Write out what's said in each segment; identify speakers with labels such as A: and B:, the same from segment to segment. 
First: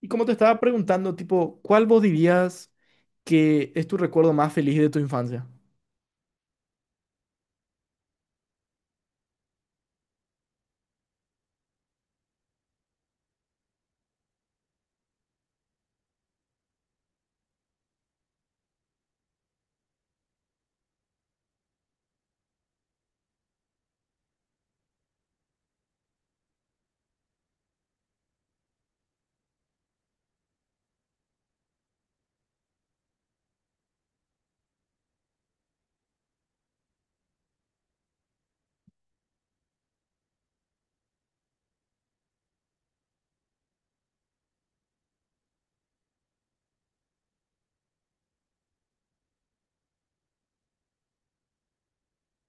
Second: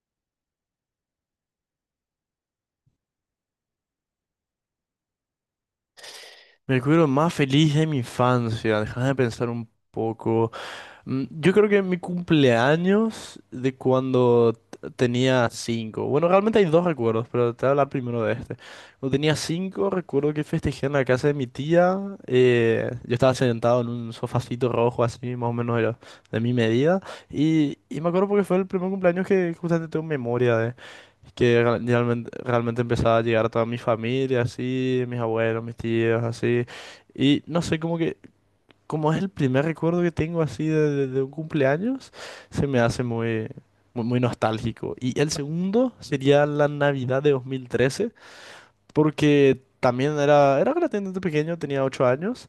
A: Y como te estaba preguntando, tipo, ¿cuál vos dirías que es tu recuerdo más feliz de tu infancia?
B: Mi recuerdo más feliz de mi infancia, déjame pensar un poco. Yo creo que mi cumpleaños de cuando tenía cinco. Bueno, realmente hay dos recuerdos, pero te voy a hablar primero de este. Cuando tenía cinco, recuerdo que festejé en la casa de mi tía. Yo estaba sentado en un sofacito rojo, así más o menos era de mi medida. Y me acuerdo porque fue el primer cumpleaños que justamente tengo memoria que realmente empezaba a llegar a toda mi familia, así, mis abuelos, mis tíos, así. Y no sé, como que, como es el primer recuerdo que tengo así de un cumpleaños, se me hace muy, muy, muy nostálgico. Y el segundo sería la Navidad de 2013, porque también era relativamente pequeño, tenía 8 años,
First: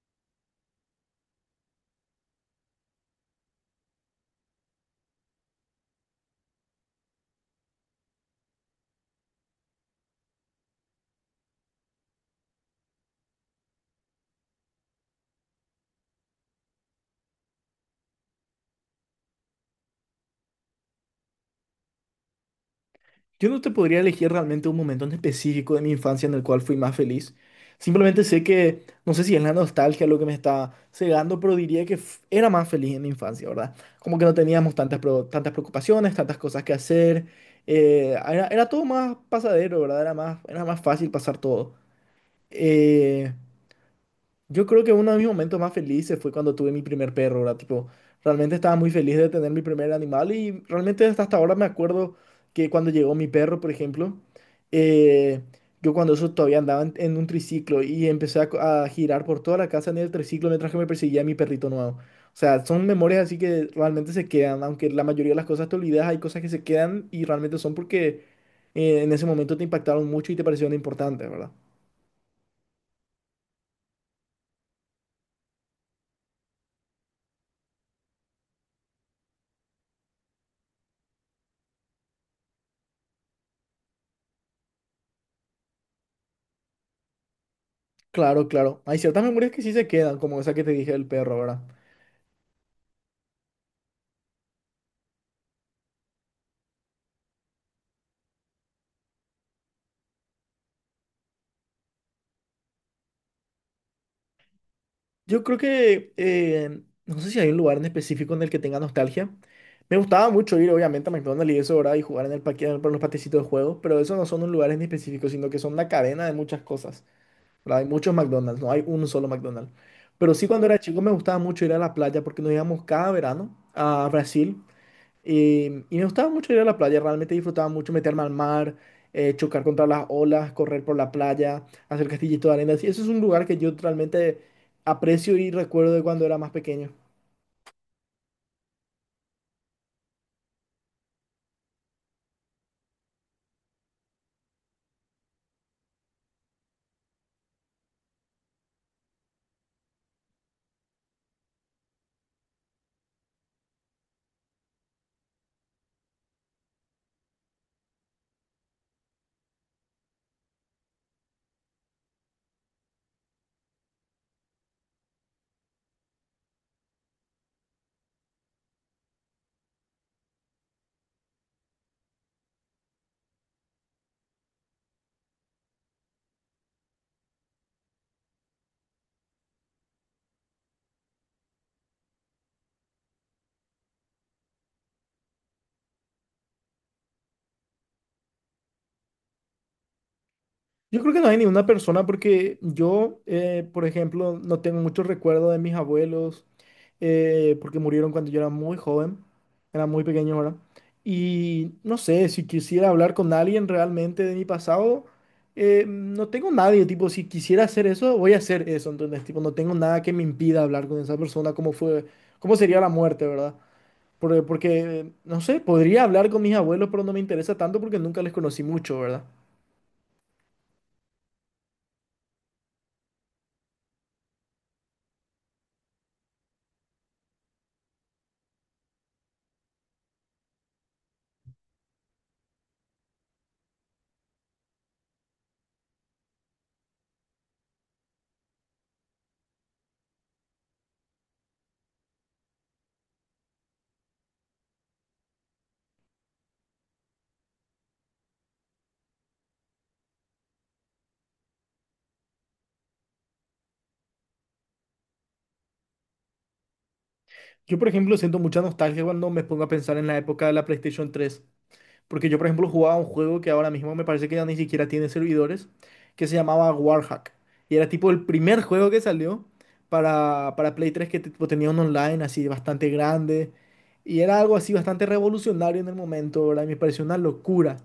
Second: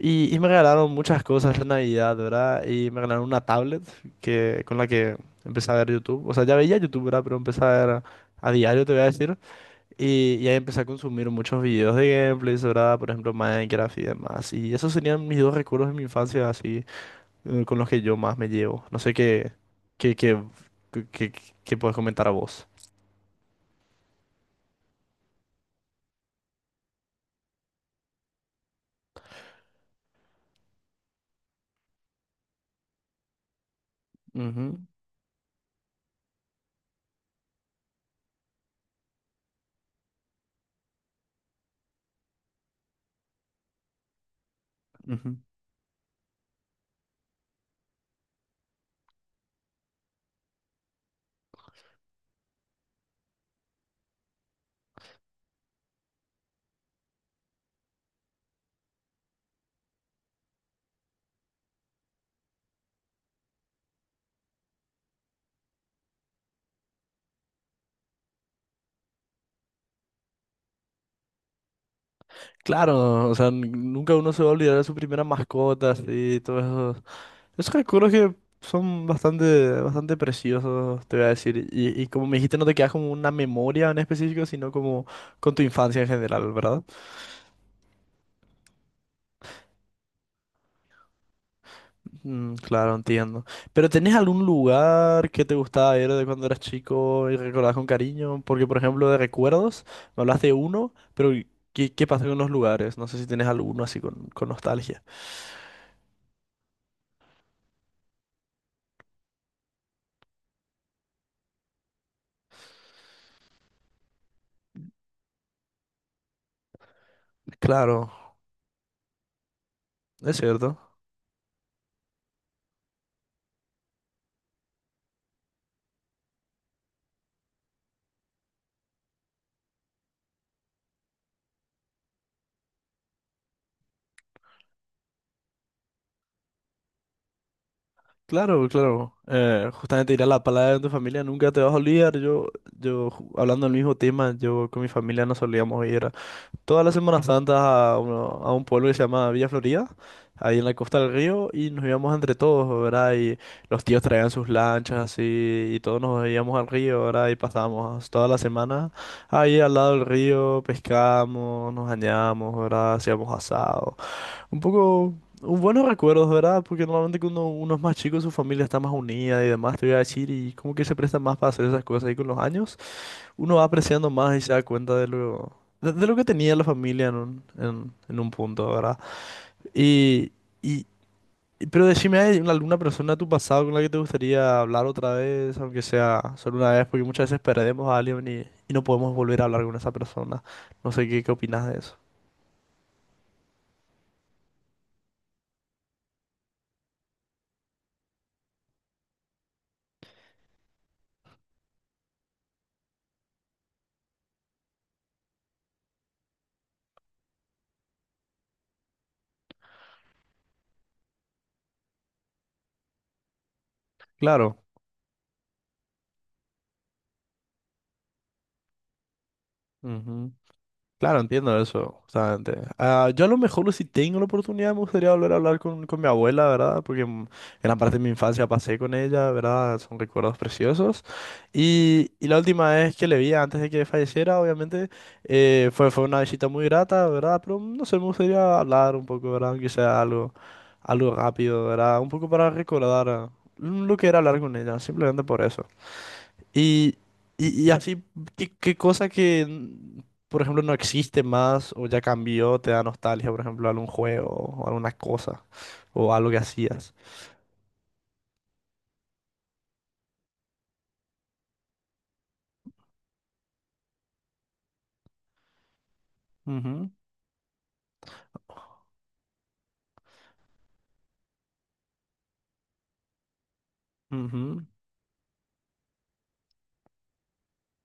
B: y me regalaron muchas cosas en Navidad, ¿verdad? Y me regalaron una tablet con la que empecé a ver YouTube. O sea, ya veía YouTube, ¿verdad? Pero empecé a ver. A diario te voy a decir. Y ahí empecé a consumir muchos videos de gameplays, ¿verdad? Por ejemplo, Minecraft y demás. Y esos serían mis dos recuerdos de mi infancia, así, con los que yo más me llevo. No sé qué, qué, qué, qué- qué puedes comentar a vos.
A: Yo no te podría elegir realmente un momento en específico de mi infancia en el cual fui más feliz. Simplemente sé que, no sé si es la nostalgia lo que me está cegando, pero diría que era más feliz en mi infancia, ¿verdad? Como que no teníamos
B: Ujú,
A: tantas, tantas preocupaciones, tantas cosas que hacer. Era todo más pasadero, ¿verdad? Era más fácil pasar todo. Eh, Yo creo que uno de mis
B: ujú.
A: momentos más felices fue cuando tuve mi primer perro, ¿verdad? Tipo, realmente estaba muy feliz de tener mi primer animal y realmente hasta ahora me acuerdo que cuando llegó mi perro, por ejemplo, eh, yo cuando eso todavía andaba en un triciclo y empecé a girar por toda la casa en el triciclo mientras que me perseguía mi perrito nuevo. O sea, son memorias así que realmente se quedan, aunque la mayoría de las cosas te olvidas, hay cosas que se quedan y realmente son porque en ese momento te impactaron mucho y te parecieron importantes, ¿verdad?
B: Claro, o sea, nunca uno se va a olvidar de su primera mascota, y todos esos, esos recuerdos que son bastante, bastante preciosos, te voy a decir. Y como me dijiste, no te quedas como una memoria en específico, sino como con tu infancia en general, ¿verdad?
A: Claro, claro. Hay ciertas memorias que sí se quedan, como esa que te dije del perro, ¿verdad?
B: Mm, claro, entiendo. ¿Pero tenés algún lugar que te gustaba ir de cuando eras chico y recordás con cariño? Porque, por ejemplo, de recuerdos, me hablaste de uno, pero ¿qué pasa con los lugares? No sé si tenés alguno así con nostalgia.
A: Yo creo que, no sé si hay un lugar en específico en el que tenga nostalgia. Me gustaba mucho ir, obviamente, a McDonald's y eso, ¿verdad? Y jugar en el parque, por los patecitos de juegos, pero esos no son un lugar en específico, sino que son una cadena de muchas cosas, ¿verdad? Hay
B: Claro,
A: muchos McDonald's, no hay un solo McDonald's. Pero
B: es
A: sí, cuando
B: cierto.
A: era chico me gustaba mucho ir a la playa porque nos íbamos cada verano a Brasil. Y, y me gustaba mucho ir a la playa, realmente disfrutaba mucho meterme al mar, chocar contra las olas, correr por la playa, hacer castillitos de arena. Sí, eso es un lugar que yo realmente aprecio y recuerdo de cuando era más pequeño.
B: Claro, claro. Justamente ir a la palabra de tu familia nunca te vas a olvidar. Hablando del mismo tema, yo con mi familia no solíamos ir. Toda la Semana Santa a un pueblo que se llama Villa Florida, ahí en la costa del río, y nos íbamos entre todos, ¿verdad? Y los tíos traían sus lanchas así, y todos nos íbamos al río, ¿verdad? Y pasábamos toda la semana ahí al lado del río, pescamos, nos bañamos, ¿verdad? Hacíamos asado. Un poco. Un buenos recuerdos, ¿verdad? Porque normalmente cuando uno es más chico, su familia está más unida y demás, te voy a decir, y como que se presta más para hacer esas cosas ahí con los años uno va apreciando más y se da cuenta de lo que tenía la familia en un punto, ¿verdad? Y, y, pero decime, ¿hay alguna persona de tu pasado con la que te gustaría hablar otra vez, aunque sea solo una vez? Porque muchas veces perdemos a alguien y no podemos volver a hablar con esa persona. No
A: Yo
B: sé
A: creo que
B: qué,
A: no
B: qué
A: hay ninguna
B: opinas de eso.
A: persona porque yo, por ejemplo, no tengo mucho recuerdo de mis abuelos, porque murieron cuando yo era muy joven, era muy pequeño ahora. Y no sé, si quisiera hablar con alguien realmente de mi pasado, no tengo nadie, tipo, si quisiera hacer eso, voy a hacer eso, entonces, tipo, no tengo nada que me impida hablar con esa persona, cómo fue, cómo sería la muerte, ¿verdad? porque
B: Claro.
A: Porque, no sé, podría hablar con mis abuelos, pero no me interesa tanto porque nunca les conocí mucho, ¿verdad?
B: Claro, entiendo eso, justamente. Ah, yo a lo mejor si tengo la oportunidad me gustaría volver a hablar con mi abuela, ¿verdad? Porque gran parte de mi infancia pasé con ella, ¿verdad? Son recuerdos preciosos. Y la última vez que le vi antes de que falleciera, obviamente, fue una visita muy grata, ¿verdad? Pero no sé, me gustaría hablar un poco, ¿verdad? Aunque sea algo rápido, ¿verdad? Un poco para recordar lo que era hablar con ella, simplemente por eso. Y, y así, ¿qué cosa por ejemplo, no existe más o ya cambió, te da nostalgia, por ejemplo, algún juego o alguna cosa o algo que hacías?
A: Yo, por ejemplo, siento mucha nostalgia cuando me pongo a pensar en la época de la PlayStation 3, porque yo, por ejemplo, jugaba un juego que ahora mismo me parece que ya ni siquiera tiene servidores, que se llamaba
B: Ujú,
A: Warhack, y era tipo el primer juego que salió para Play 3, que tipo, tenía un online así bastante grande, y era algo
B: ujú.
A: así bastante revolucionario en el momento, ¿verdad? Y me pareció una locura.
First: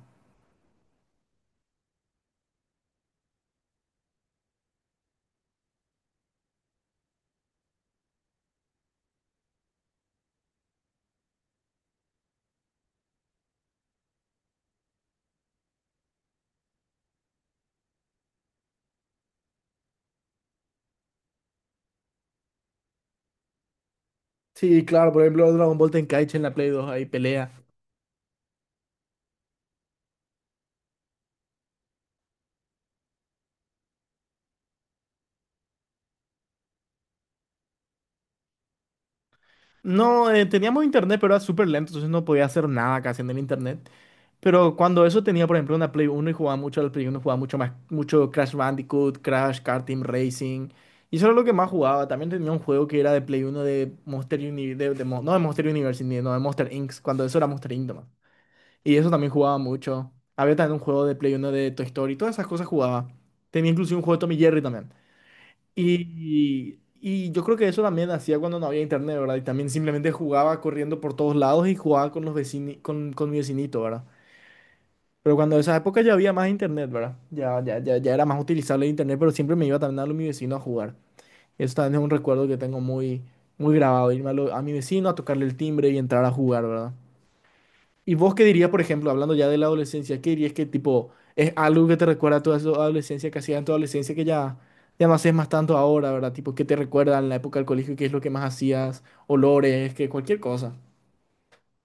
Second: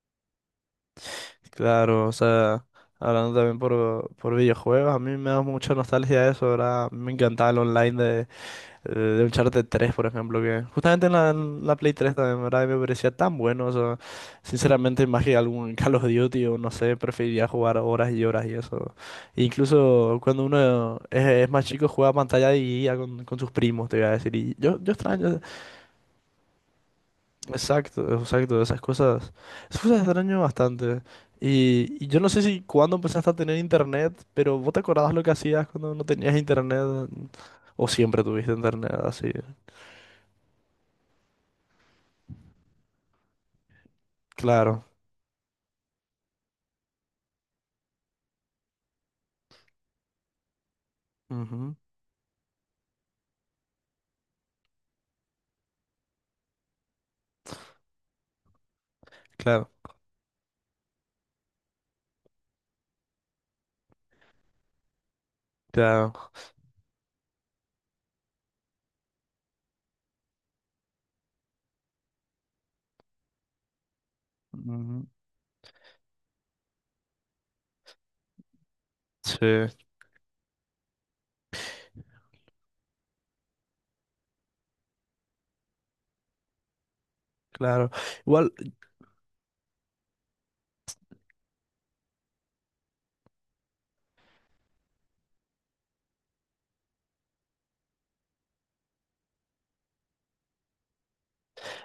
B: Claro, o sea, hablando también por videojuegos, a mí me da mucha nostalgia eso, ¿verdad? Me encantaba el online de Uncharted 3 por ejemplo, que justamente en la Play 3 también, ¿verdad? Y me parecía tan bueno, o sea, sinceramente, más que algún Call of Duty o no sé, preferiría jugar horas y horas y eso. E incluso cuando uno es más chico, juega a pantalla dividida con sus primos, te voy a decir. Y yo,
A: Sí,
B: yo
A: claro, por
B: extraño,
A: ejemplo, Dragon Ball Tenkaichi en la Play 2, ahí pelea.
B: exacto, exacto, esas cosas extraño bastante. Y yo no sé si cuándo empezaste a tener internet, pero ¿vos te acordabas lo que hacías cuando no tenías internet? ¿O siempre tuviste internet así?
A: No, teníamos internet, pero era súper lento, entonces no podía hacer nada casi en el internet. Pero
B: Claro.
A: cuando eso tenía, por ejemplo, una Play 1, y jugaba mucho al Play 1, jugaba mucho más, mucho Crash Bandicoot, Crash, Car Team Racing. Y eso era lo que más jugaba. También tenía un juego que era de Play 1 de Monster Uni, no de Monster University, no de Monster Inc. Cuando eso era Monster Inc. nomás. Y eso también jugaba
B: Claro,
A: mucho. Había también un juego de Play 1 de Toy Story, todas esas cosas jugaba. Tenía incluso un juego de Tommy Jerry también.
B: claro.
A: Y yo creo que eso también hacía cuando no había internet, ¿verdad? Y también simplemente jugaba corriendo por todos lados y jugaba con los con mi vecinito, ¿verdad?
B: Ujú.
A: Pero cuando en esa época ya había más internet, ¿verdad? Ya era más utilizable el internet, pero
B: Sí,
A: siempre me iba también a lo de mi vecino a jugar. Eso también es un recuerdo que tengo muy, muy grabado, irme a mi vecino a tocarle el timbre y entrar a jugar, ¿verdad?
B: claro.
A: ¿Y vos qué
B: Igual,
A: dirías, por ejemplo, hablando ya de la adolescencia, qué dirías que tipo es algo que te recuerda a toda tu adolescencia, que hacías en tu adolescencia, que ya no haces más tanto ahora, ¿verdad? Tipo, ¿qué te recuerda en la época del colegio? ¿Qué es lo que más hacías? Olores, que cualquier cosa.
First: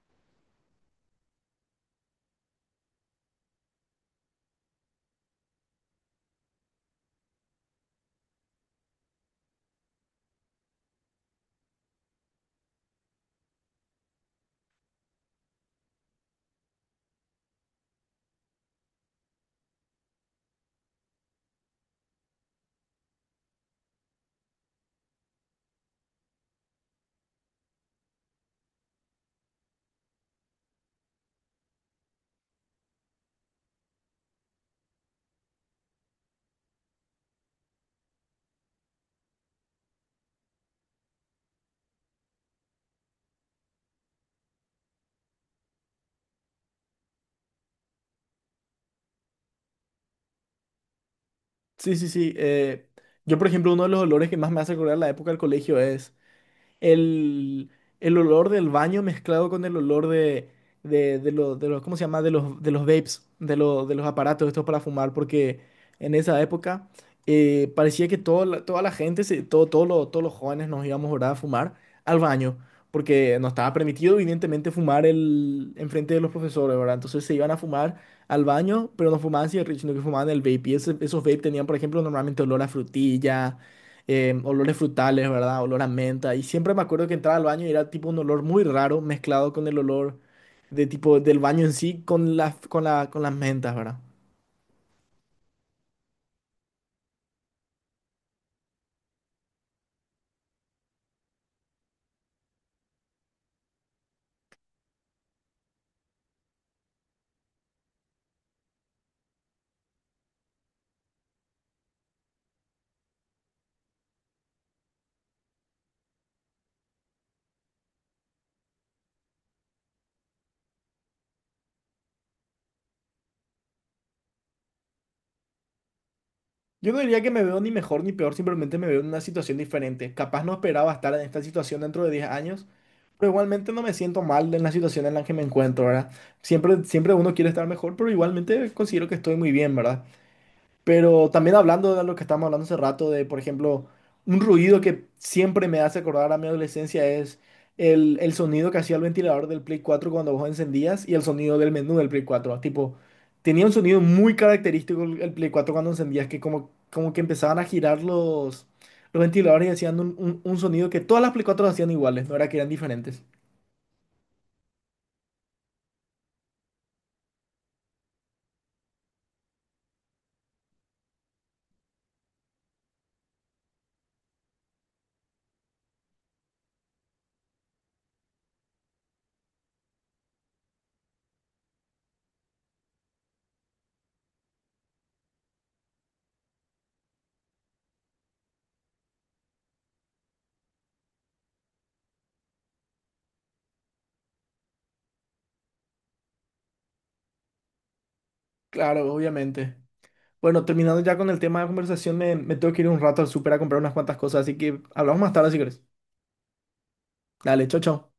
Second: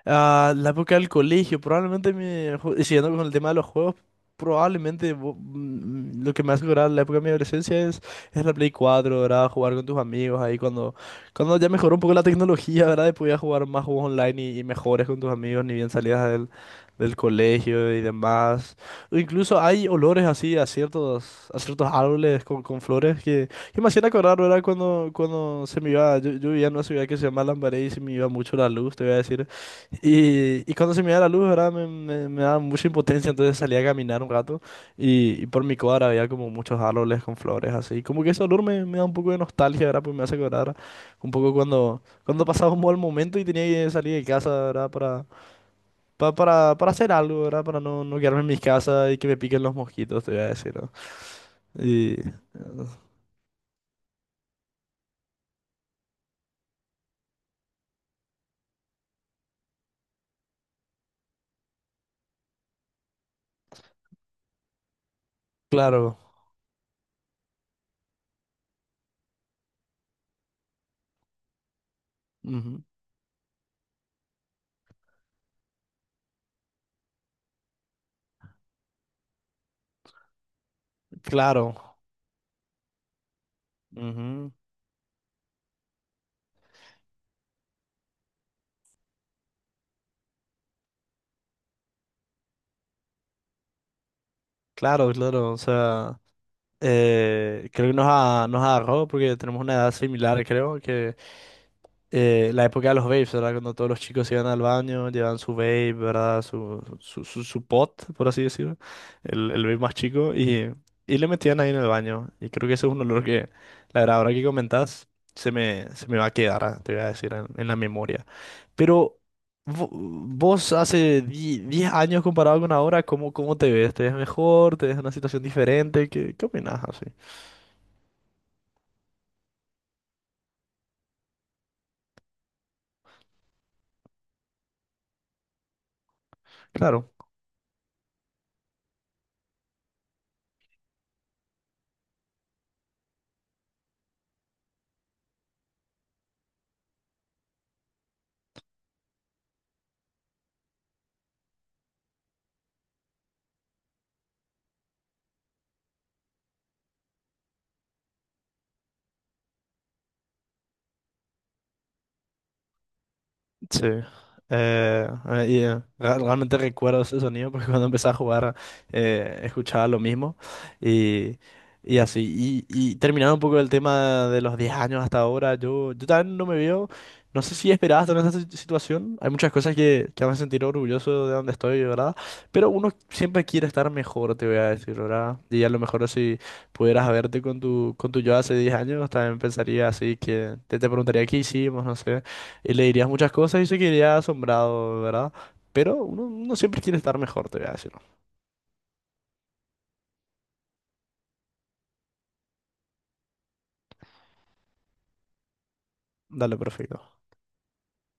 B: ah, la época del colegio, probablemente siguiendo con el tema de los juegos, probablemente lo que me hace acordar la época de mi adolescencia es la Play 4, ¿verdad? Jugar con tus amigos ahí cuando ya mejoró un poco la tecnología, ¿verdad? Y podías jugar más juegos online y mejores con tus amigos, ni bien salías del colegio y demás. O incluso hay olores así a ciertos árboles con flores que me hacían acordar, ¿verdad? Cuando se me iba, yo vivía en una ciudad que se llama Lambaré y se me iba mucho la luz, te voy a decir. Y cuando se me iba la luz, ¿verdad? Me daba mucha impotencia, entonces salía a caminar un rato y por mi cuadra había como muchos árboles con flores así. Como que ese olor me da un poco de nostalgia, ¿verdad? Pues me hace acordar un poco cuando pasaba un mal momento y tenía que salir de casa, ¿verdad? Para hacer algo, ¿verdad? Para no quedarme en mi casa y que me piquen los mosquitos, te voy a decir, ¿no?
A: Sí, sí,
B: Y
A: sí. Yo, por ejemplo, uno de los olores que más me hace recordar la época del colegio es el, el olor del baño mezclado con el olor de los, ¿cómo se llama? De los vapes, de los aparatos estos para fumar, porque en
B: claro,
A: esa época parecía que toda la gente, se, todo, todos los jóvenes nos íbamos, ¿verdad?, a fumar al baño,
B: ujú,
A: porque no estaba permitido, evidentemente, fumar enfrente de los profesores, ¿verdad? Entonces se iban a fumar al baño, pero no fumaban cigarrillos, sino que fumaban el vape. Y esos vape tenían, por
B: claro,
A: ejemplo, normalmente olor a frutilla,
B: ujú,
A: olores frutales, ¿verdad? Olor a menta. Y siempre me acuerdo que entraba al baño y era tipo un olor muy raro mezclado con el olor de tipo del baño en sí con las mentas, ¿verdad?
B: claro, claro, o sea. Creo que nos agarró porque tenemos una edad similar, creo, que la época de los vapes, ¿verdad? Cuando todos los chicos iban al baño, llevaban su vape, ¿verdad? Su pot, por así decirlo, el vape más chico, y le metían ahí en el baño. Y creo que ese es un olor que, la verdad, ahora que comentás, se me va a quedar, te voy a decir, en la memoria. Pero. vo- Vos hace 10 años comparado con ahora, ¿cómo te ves? ¿Te ves mejor? ¿Te ves en una situación diferente? ¿Qué opinás
A: Yo no
B: así?
A: diría que me veo ni mejor ni peor, simplemente me veo en una situación diferente. Capaz no esperaba estar en esta situación dentro de 10 años, pero igualmente no me siento mal en la situación en la que me encuentro, ¿verdad? Siempre,
B: Claro,
A: siempre uno quiere estar mejor, pero igualmente considero que estoy muy bien, ¿verdad? Pero también hablando de lo que estábamos hablando hace rato, de por ejemplo, un ruido que siempre me hace acordar a mi adolescencia es el sonido que hacía el ventilador del Play 4 cuando vos encendías y el sonido del menú del Play 4. Tipo, tenía un sonido muy característico el Play 4 cuando encendías, que como que empezaban a girar los ventiladores y hacían un sonido que todas las Play 4 hacían iguales, no era que eran diferentes.
B: sí. Realmente recuerdo ese sonido porque cuando empecé a jugar escuchaba lo mismo y, y así. Y terminando un poco el tema de los 10 años hasta ahora, yo también no me veo, no sé si esperaba estar en esta situación. Hay muchas cosas que me hacen sentir orgulloso de donde estoy, ¿verdad? Pero uno siempre quiere estar mejor, te voy a decir, ¿verdad? Y a lo mejor si pudieras verte con tu yo hace 10 años, también pensaría así que te preguntaría qué hicimos, no sé. Y le dirías muchas cosas y se quedaría asombrado, ¿verdad? Pero uno siempre quiere estar mejor, te voy a decir. ¿No?
A: Claro, obviamente. Bueno, terminando ya con el tema de conversación, me tengo que ir un rato al súper a comprar unas cuantas cosas, así que hablamos más tarde si querés.
B: Dale, perfecto.
A: Dale, chao, chao.